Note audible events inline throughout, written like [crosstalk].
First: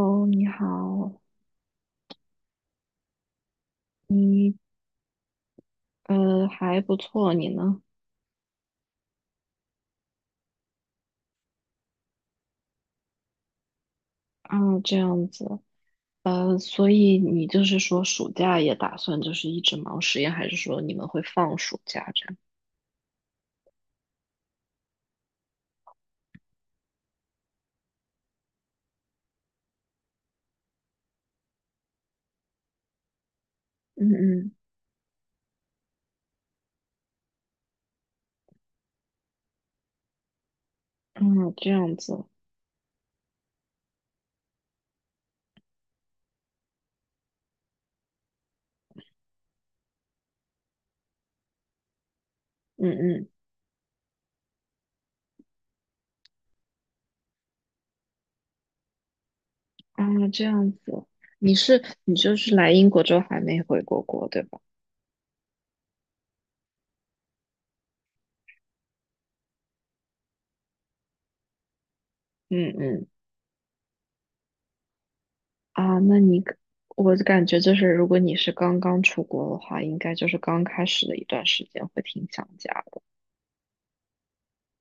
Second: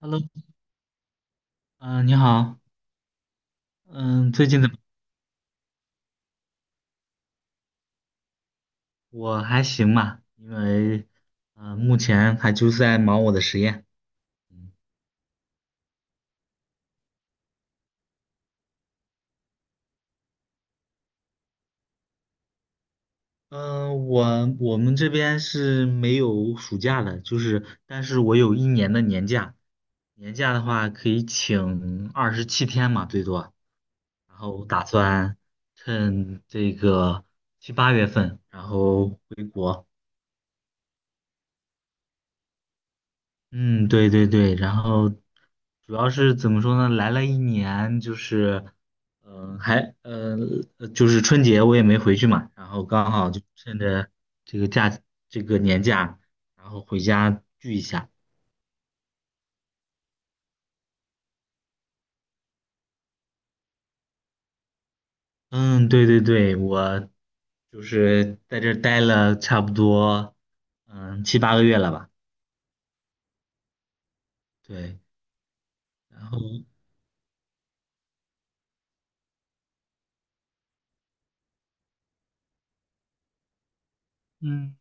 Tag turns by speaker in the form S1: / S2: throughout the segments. S1: Hello，
S2: 你好，
S1: 嗯、你好，嗯、最
S2: 你
S1: 近怎么？
S2: 还不错，你呢？
S1: 我还行吧，因为，目前还就是在忙我的实验。嗯，
S2: 啊，这样子。所以你就是说暑假也打算就是一直忙实验，还是说你们会放暑假这样？
S1: 呃我我们这边是没有暑假的，就是，但是我有一年的年假，年假的话可以请27天嘛，最多。然
S2: 嗯
S1: 后打算趁这个七八月份，然后回国。
S2: 嗯。啊，这样子。
S1: 嗯，对对对，然后主要是怎么说呢？来了一年，就是，嗯、还，呃，就是春节我也没回去嘛，然后
S2: 嗯
S1: 刚
S2: 嗯。
S1: 好就趁着这个假，这个年假，然后回家聚一下。
S2: 啊，这样子。你就是来英国之后还没回过国，对吧？
S1: 嗯，对对对，我就是在这儿待了差不多，七八个月了吧？
S2: 嗯嗯。
S1: 对，
S2: 啊，那
S1: 然后，
S2: 你可我感觉就是如果你是刚刚出国的话，应该就是刚开始的一段时间会挺想家的。
S1: 嗯。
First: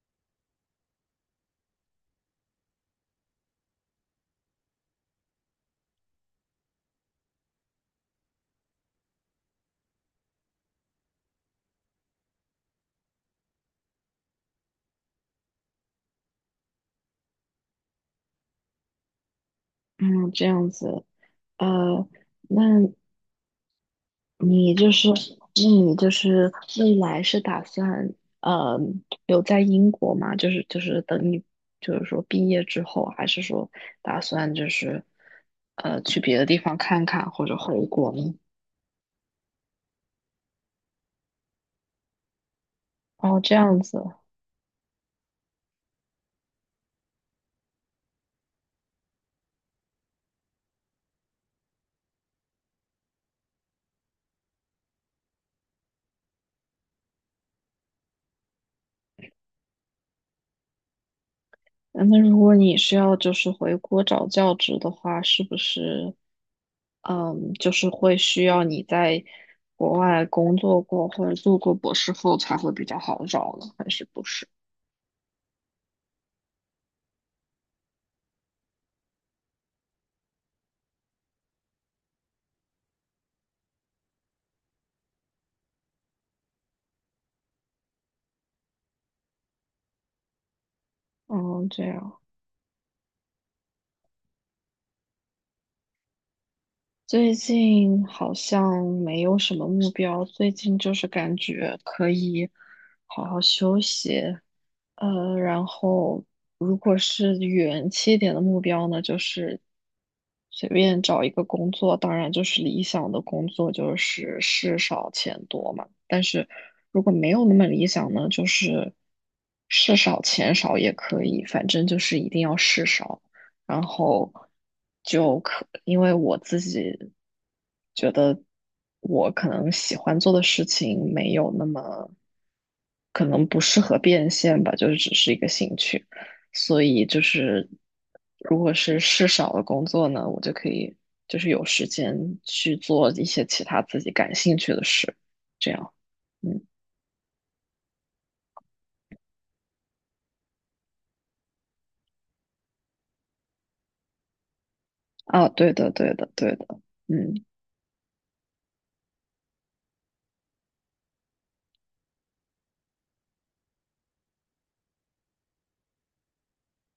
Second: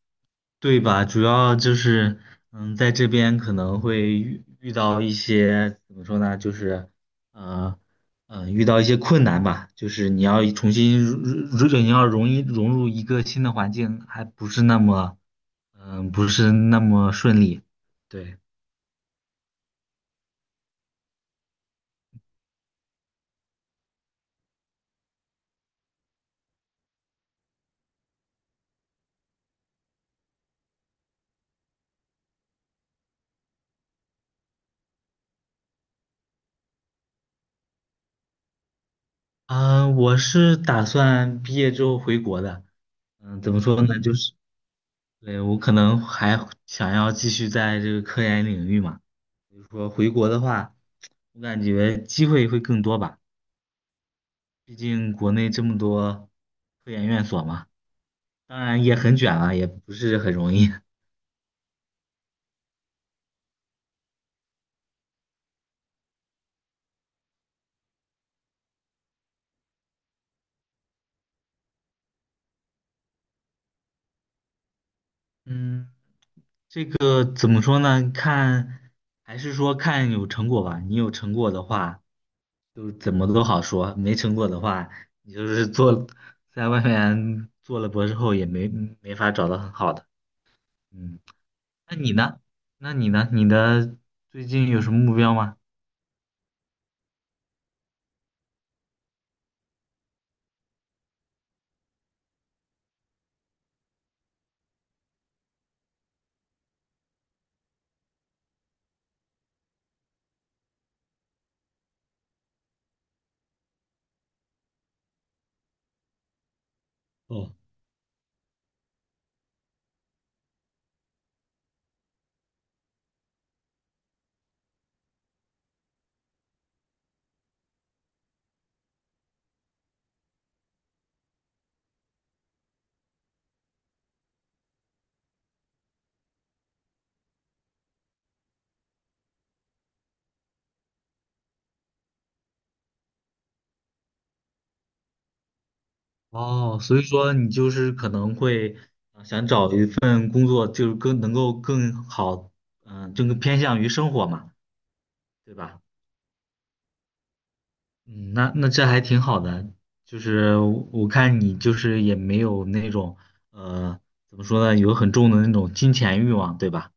S1: 对吧？主要就是，在这边可能会遇到一些怎么说呢？就是，呃，遇到一些困难吧。就是你要重新入，如果你要容易融入一个新的环境，还不是那么，不是那么顺利。对，
S2: 嗯，这样子。呃，那那你就是未来是打算呃留在英国吗？就是等你就是说毕业之后，还是说打算就是去别的地方看看或者回国呢？
S1: 啊，我是打算毕业之后回国的。
S2: 哦，
S1: 怎
S2: 这
S1: 么
S2: 样
S1: 说呢？
S2: 子。
S1: 就是，对，我可能还想要继续在这个科研领域嘛。比如说回国的话，我感觉机会会更多吧，毕竟国内这么多科研院所嘛，当然也很卷啊，也不是很容易。
S2: 嗯那如果你是要就是回国找教职的话，是不是就是会需要你在国外工作过或者做过博士后才会比较好找呢？还是不是？
S1: 嗯，这个怎么说呢？看，还是说看有成果吧。你有成果的话，就怎么都好说；没成果的话，你就是做，在外面做了博士后也没法找到很好的。嗯，
S2: 哦，这
S1: 那你
S2: 样。
S1: 呢？你的最近有什么目标吗？
S2: 最近好像没有什么目标，最近就是感觉可以好好休息。然后如果是远期一点的目标呢，就是随便找一个工作，当然就是理想的工作就是事少钱多嘛。但是如果没有
S1: 哦。
S2: 那么理想呢，就是事少钱少也可以，反正就是一定要事少。然后因为我自己觉得我可能喜欢做的事情没有那么，可能不适合变现吧，就是只是一个兴趣，所以就是如果是事少的工作呢，我就可以就是有时间去做一些其他自己感兴趣的事，这样。嗯，
S1: 哦，所以说你就是可能会想找一份工作，就是更能够更好，就更偏向于生活嘛，
S2: 啊，
S1: 对
S2: 对
S1: 吧？
S2: 的，对的，对的。嗯。
S1: 嗯，那这还挺好的，就是我看你就是也没有那种呃，怎么说呢，有很重的那种金钱欲望，对吧？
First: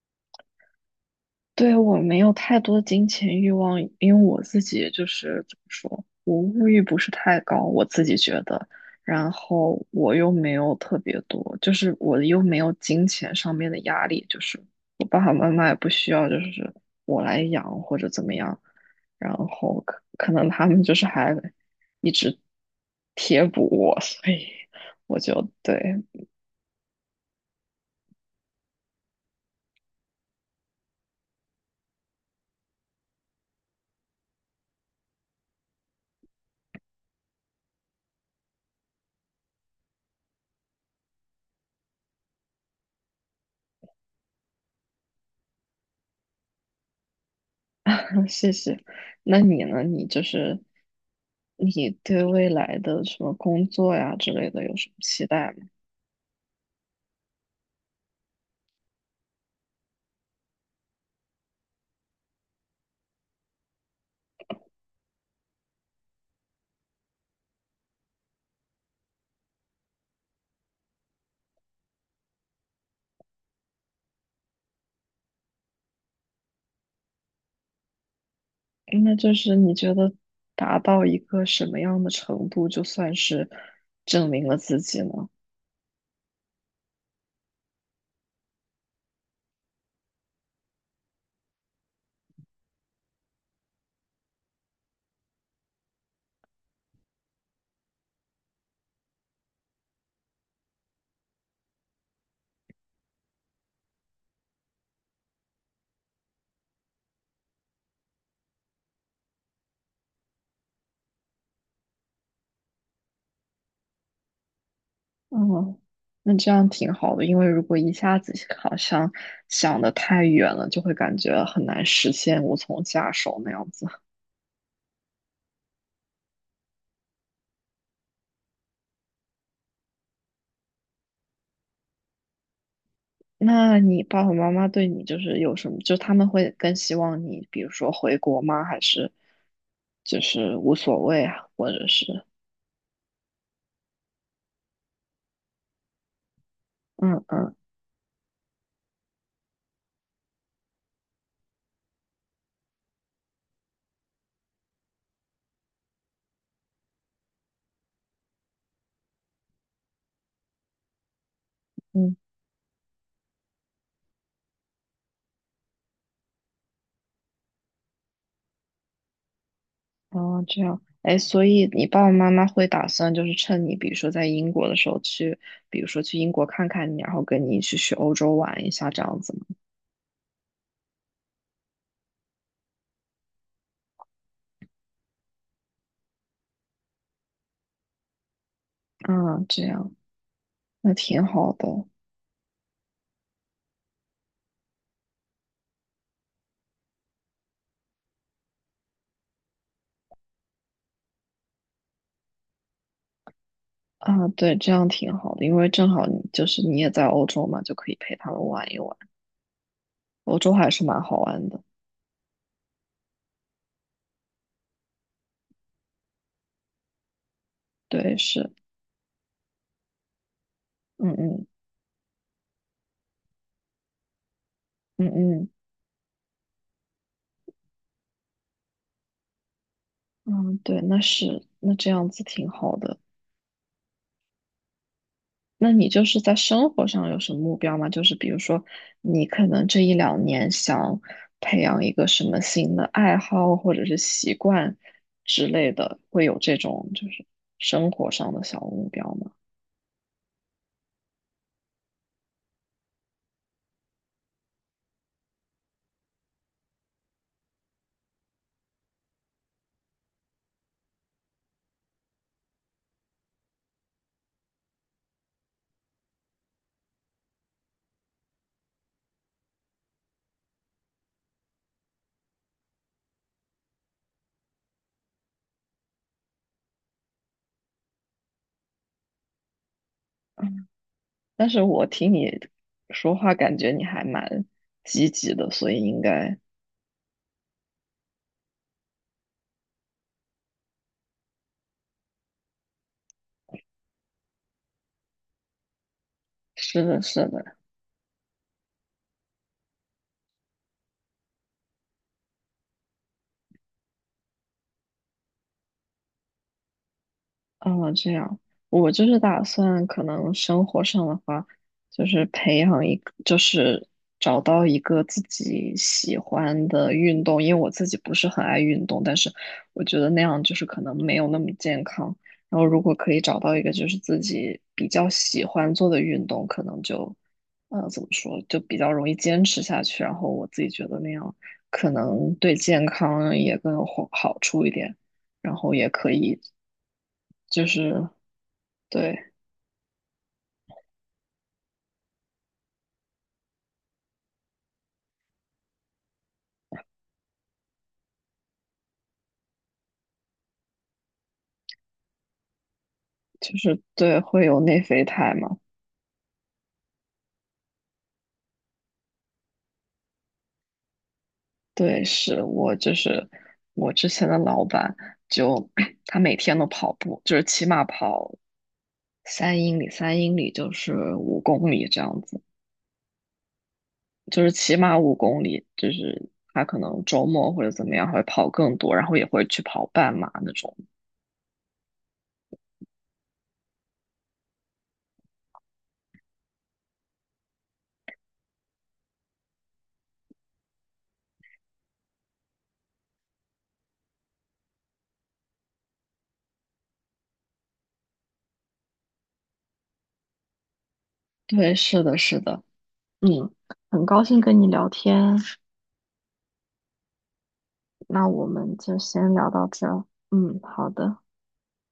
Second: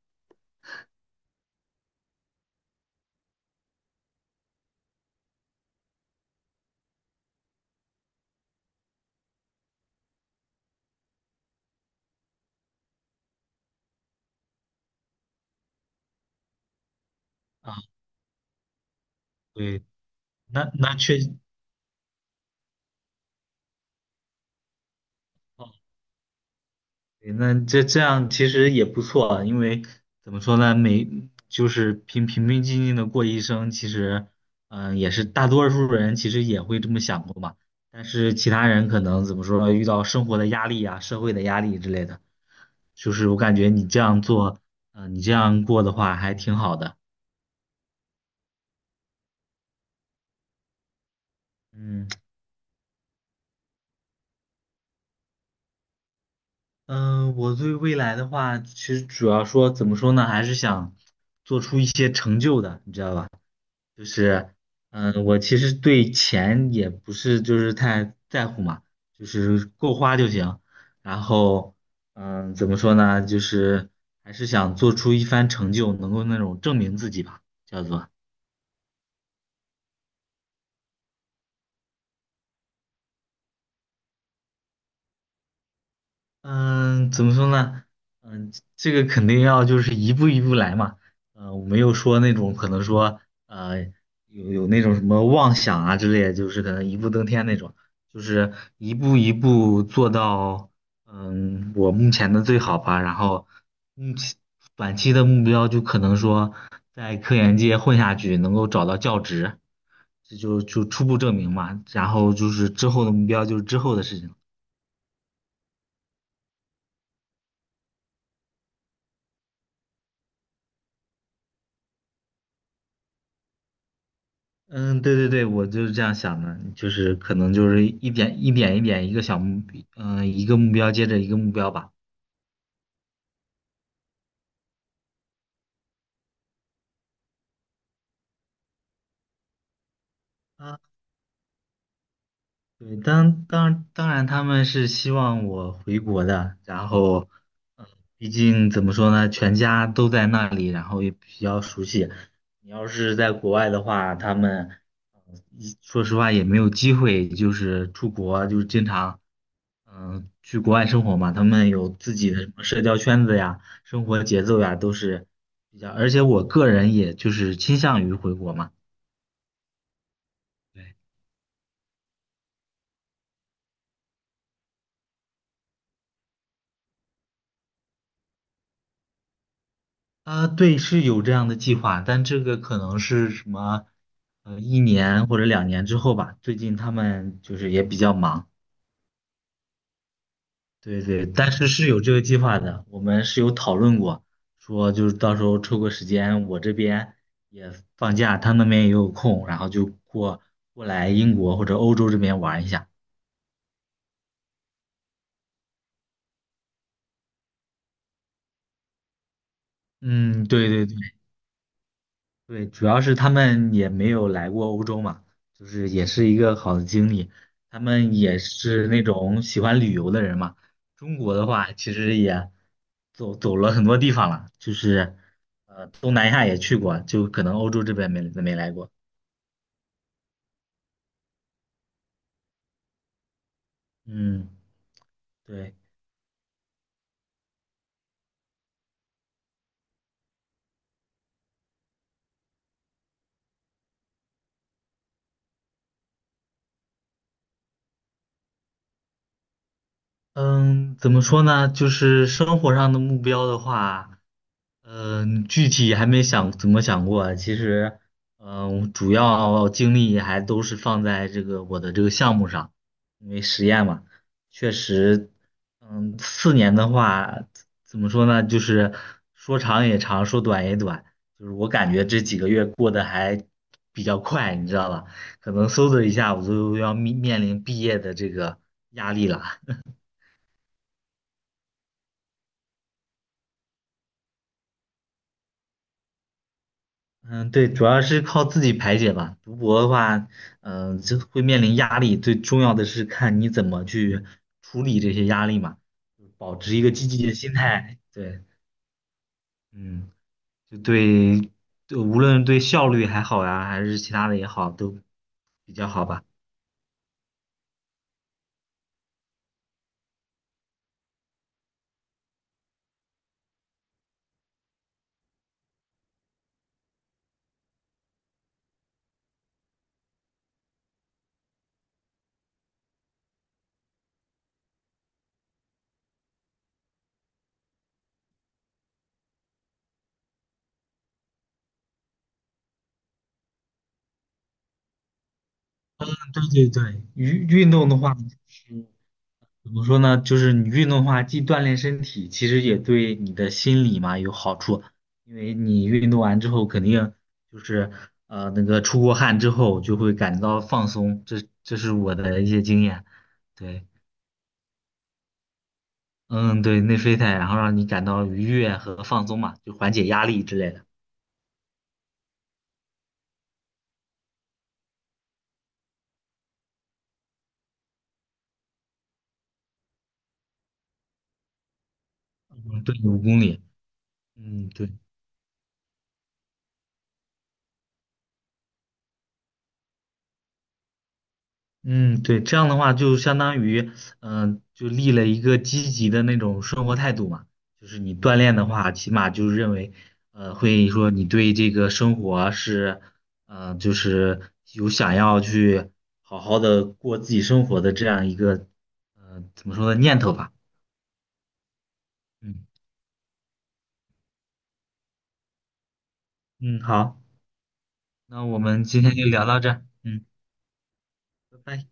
S2: 对，我没有太多金钱欲望，因为我自己就是怎么说，我物欲不是太高，我自己觉得。然后我又没有特别多，就是我又没有金钱上面的压力，就是我爸爸妈妈也不需要，就是我来
S1: 啊，
S2: 养或者怎么样。然后
S1: 对，
S2: 可能他
S1: 那
S2: 们
S1: 那
S2: 就是
S1: 确，
S2: 还一直贴补我，所以我就
S1: 哦
S2: 对。
S1: 对，那这样其实也不错啊，因为怎么说呢，就是平平静静的过一生，其实，也是大多数人其实也会这么想过嘛。但是其他人可能怎么说呢，遇到生活的压力啊、社会的压力之类的，就是我感觉你这样做，你这样过的话还挺好的。
S2: [laughs] 谢谢。那你呢？你就是你
S1: 嗯
S2: 对未来的什么工作呀之类的有什么期待吗？
S1: 我对未来的话，其实主要说怎么说呢，还是想做出一些成就的，你知道吧？就是，我其实对钱也不是就是太在乎嘛，就是够花就行。然后，怎么说呢？就是还是想做出一番成就，能够那种证明自己吧，叫做。
S2: 那就是你觉得达到一个什么样的程度，就算是证明了自己呢？
S1: 嗯，怎么说呢？嗯，这个肯定要就是一步一步来嘛。我没有说那种可能说呃有那种什么妄想啊之类就是可能一步登天那种，就是一步一步做到我目前的最好吧。然后目前短期的目标就可能说在科研界混下去，能够找到教职，这就初步证明嘛。然后就是之后的目标就是之后的事情。
S2: 嗯，那这样挺好的，因为如果一下子好像想的太远了，就会感觉很难实现，无从下手那样子。
S1: 嗯，对对对，我就是这样想的，就是可能就是一点一点一个小目，一个目标接着一个目标吧。
S2: 那你爸爸妈妈对你就是有什么？就他们会更希望你，比如说回国吗？还是就是无
S1: 啊，
S2: 所谓啊？或者是
S1: 对，当然他们是希望我回国的，然
S2: 嗯
S1: 后，
S2: 嗯
S1: 嗯，毕竟怎么说呢，全家都在那里，然后也比较熟悉。你要是在国外的话，他们，一说实话也没有机会，就是出国，就是经常。去国外生活嘛，他们有自
S2: 嗯？
S1: 己的什么社交圈子呀、生活节奏呀，都是比较。而且我个人也就是倾向于回国嘛。
S2: 哦，这样。
S1: 对，
S2: 哎，所以你爸爸妈妈会打算就是趁你，比如说在英国的时候去，比如说去英国看看你，然后跟你一起去欧洲玩一下这样子吗？
S1: 啊，对，是有这样的计划，但这个可能是什么，一年或者2年之后吧。最近他们就是也比较忙。
S2: 啊，这样。那
S1: 对对，
S2: 挺
S1: 但
S2: 好的
S1: 是是有这个计划的，我们是有讨论过，说就是到时候抽个时间，我这边也放假，他那边也有空，然后就过来英国或者欧洲这边玩一下。
S2: 啊。对，这样挺好的，因为正好你就是你也在欧洲嘛，就可以陪他们玩一玩，欧
S1: 嗯，
S2: 洲
S1: 对
S2: 还是
S1: 对对，
S2: 蛮好玩的。
S1: 对，主要是他们也没有来过欧洲嘛，就是也是一个好的经历。他们
S2: 对，
S1: 也
S2: 是。
S1: 是那种喜欢旅游的人嘛。
S2: 嗯
S1: 中国的
S2: 嗯
S1: 话，其实也走了很多地方了，就
S2: 嗯
S1: 是
S2: 嗯
S1: 东南亚也去过，就可能欧洲这边没来过。
S2: 嗯。对，那这样子挺好的。
S1: 嗯，
S2: 那
S1: 对。
S2: 你就是在生活上有什么目标吗？就是比如说，你可能这一两年想培养一个什么新的爱好或者是习惯之类的，会有这种就是生活上的小目标吗？
S1: 嗯，怎么说呢？就是生活上的目标的话，具体还没想怎么想过啊。其实，主要精力还都是放在这个我的这个项目上，因为实验嘛，确实，4年的话，怎么说呢？就是说长也长，说短也短。就是我感觉这几个月过得还比较快，你知道吧？可能嗖的一下，我就要面临毕业的这个压力了。
S2: 但是我听你说话，感觉你还蛮积极的，所以应该
S1: 嗯，对，主要是靠自己排解吧。读博的话，就会面临压力，最重要的是看你怎么去处理这些压力嘛，保持一
S2: 是
S1: 个
S2: 的，
S1: 积极
S2: 是
S1: 的心
S2: 的。
S1: 态。对，嗯，就对，对，无论对效率还好呀，还是其他的也好，都比较好吧。
S2: 哦，这样。我就是打算可能生活上的话，就是培养一个，就是找到一个自己喜欢的运动，因为我自己不是很爱运动，但是我觉得那样就是可能没有那么健康。然后如果可以找到一个就是自己比较喜欢做的运动，可能就，怎么说，就比较容易坚持下去。然后我自己觉得那样可能对健康也更有好处一点。然后也
S1: 嗯
S2: 可以
S1: 对对对，运
S2: 就
S1: 运动的
S2: 是
S1: 话，
S2: 对，
S1: 怎么说呢？就是你运动的话，既锻炼身体，其实也对你的心理嘛有好处。因为你运动完之后，肯定就是那个出过汗之后，就会感觉到放松。这是我的一些经验。
S2: 就是
S1: 对，
S2: 对，会有内啡肽嘛？
S1: 嗯，对，内啡肽，然后让你感到愉悦和放松嘛，就缓解压力之类的。
S2: 对，是我就是我之前的老板就 [coughs] [clears throat] 他每天都跑步，就是起码跑三英里，三英里就是五公里这样子，
S1: 嗯，对，5公里。
S2: 就是
S1: 嗯，
S2: 起
S1: 对。
S2: 码五公里，就是他可能周末或者怎么样会跑更多，然后也会去跑半马那种。
S1: 嗯，对，这样的话就相当于，就立了一个积极的那种生活态度嘛。就是你锻炼的话，起码就是认为，会说你对这个生活是，就是有想要去好好的过自己生活的这样一个，怎么说呢，念头吧。
S2: 对，是的，是的。
S1: 嗯
S2: 嗯，很高兴跟你聊天。
S1: 嗯，好，
S2: 那
S1: 那
S2: 我
S1: 我
S2: 们
S1: 们
S2: 就
S1: 今天就
S2: 先
S1: 聊
S2: 聊
S1: 到
S2: 到
S1: 这儿
S2: 这儿。
S1: 嗯，
S2: 嗯，好的。
S1: 拜拜。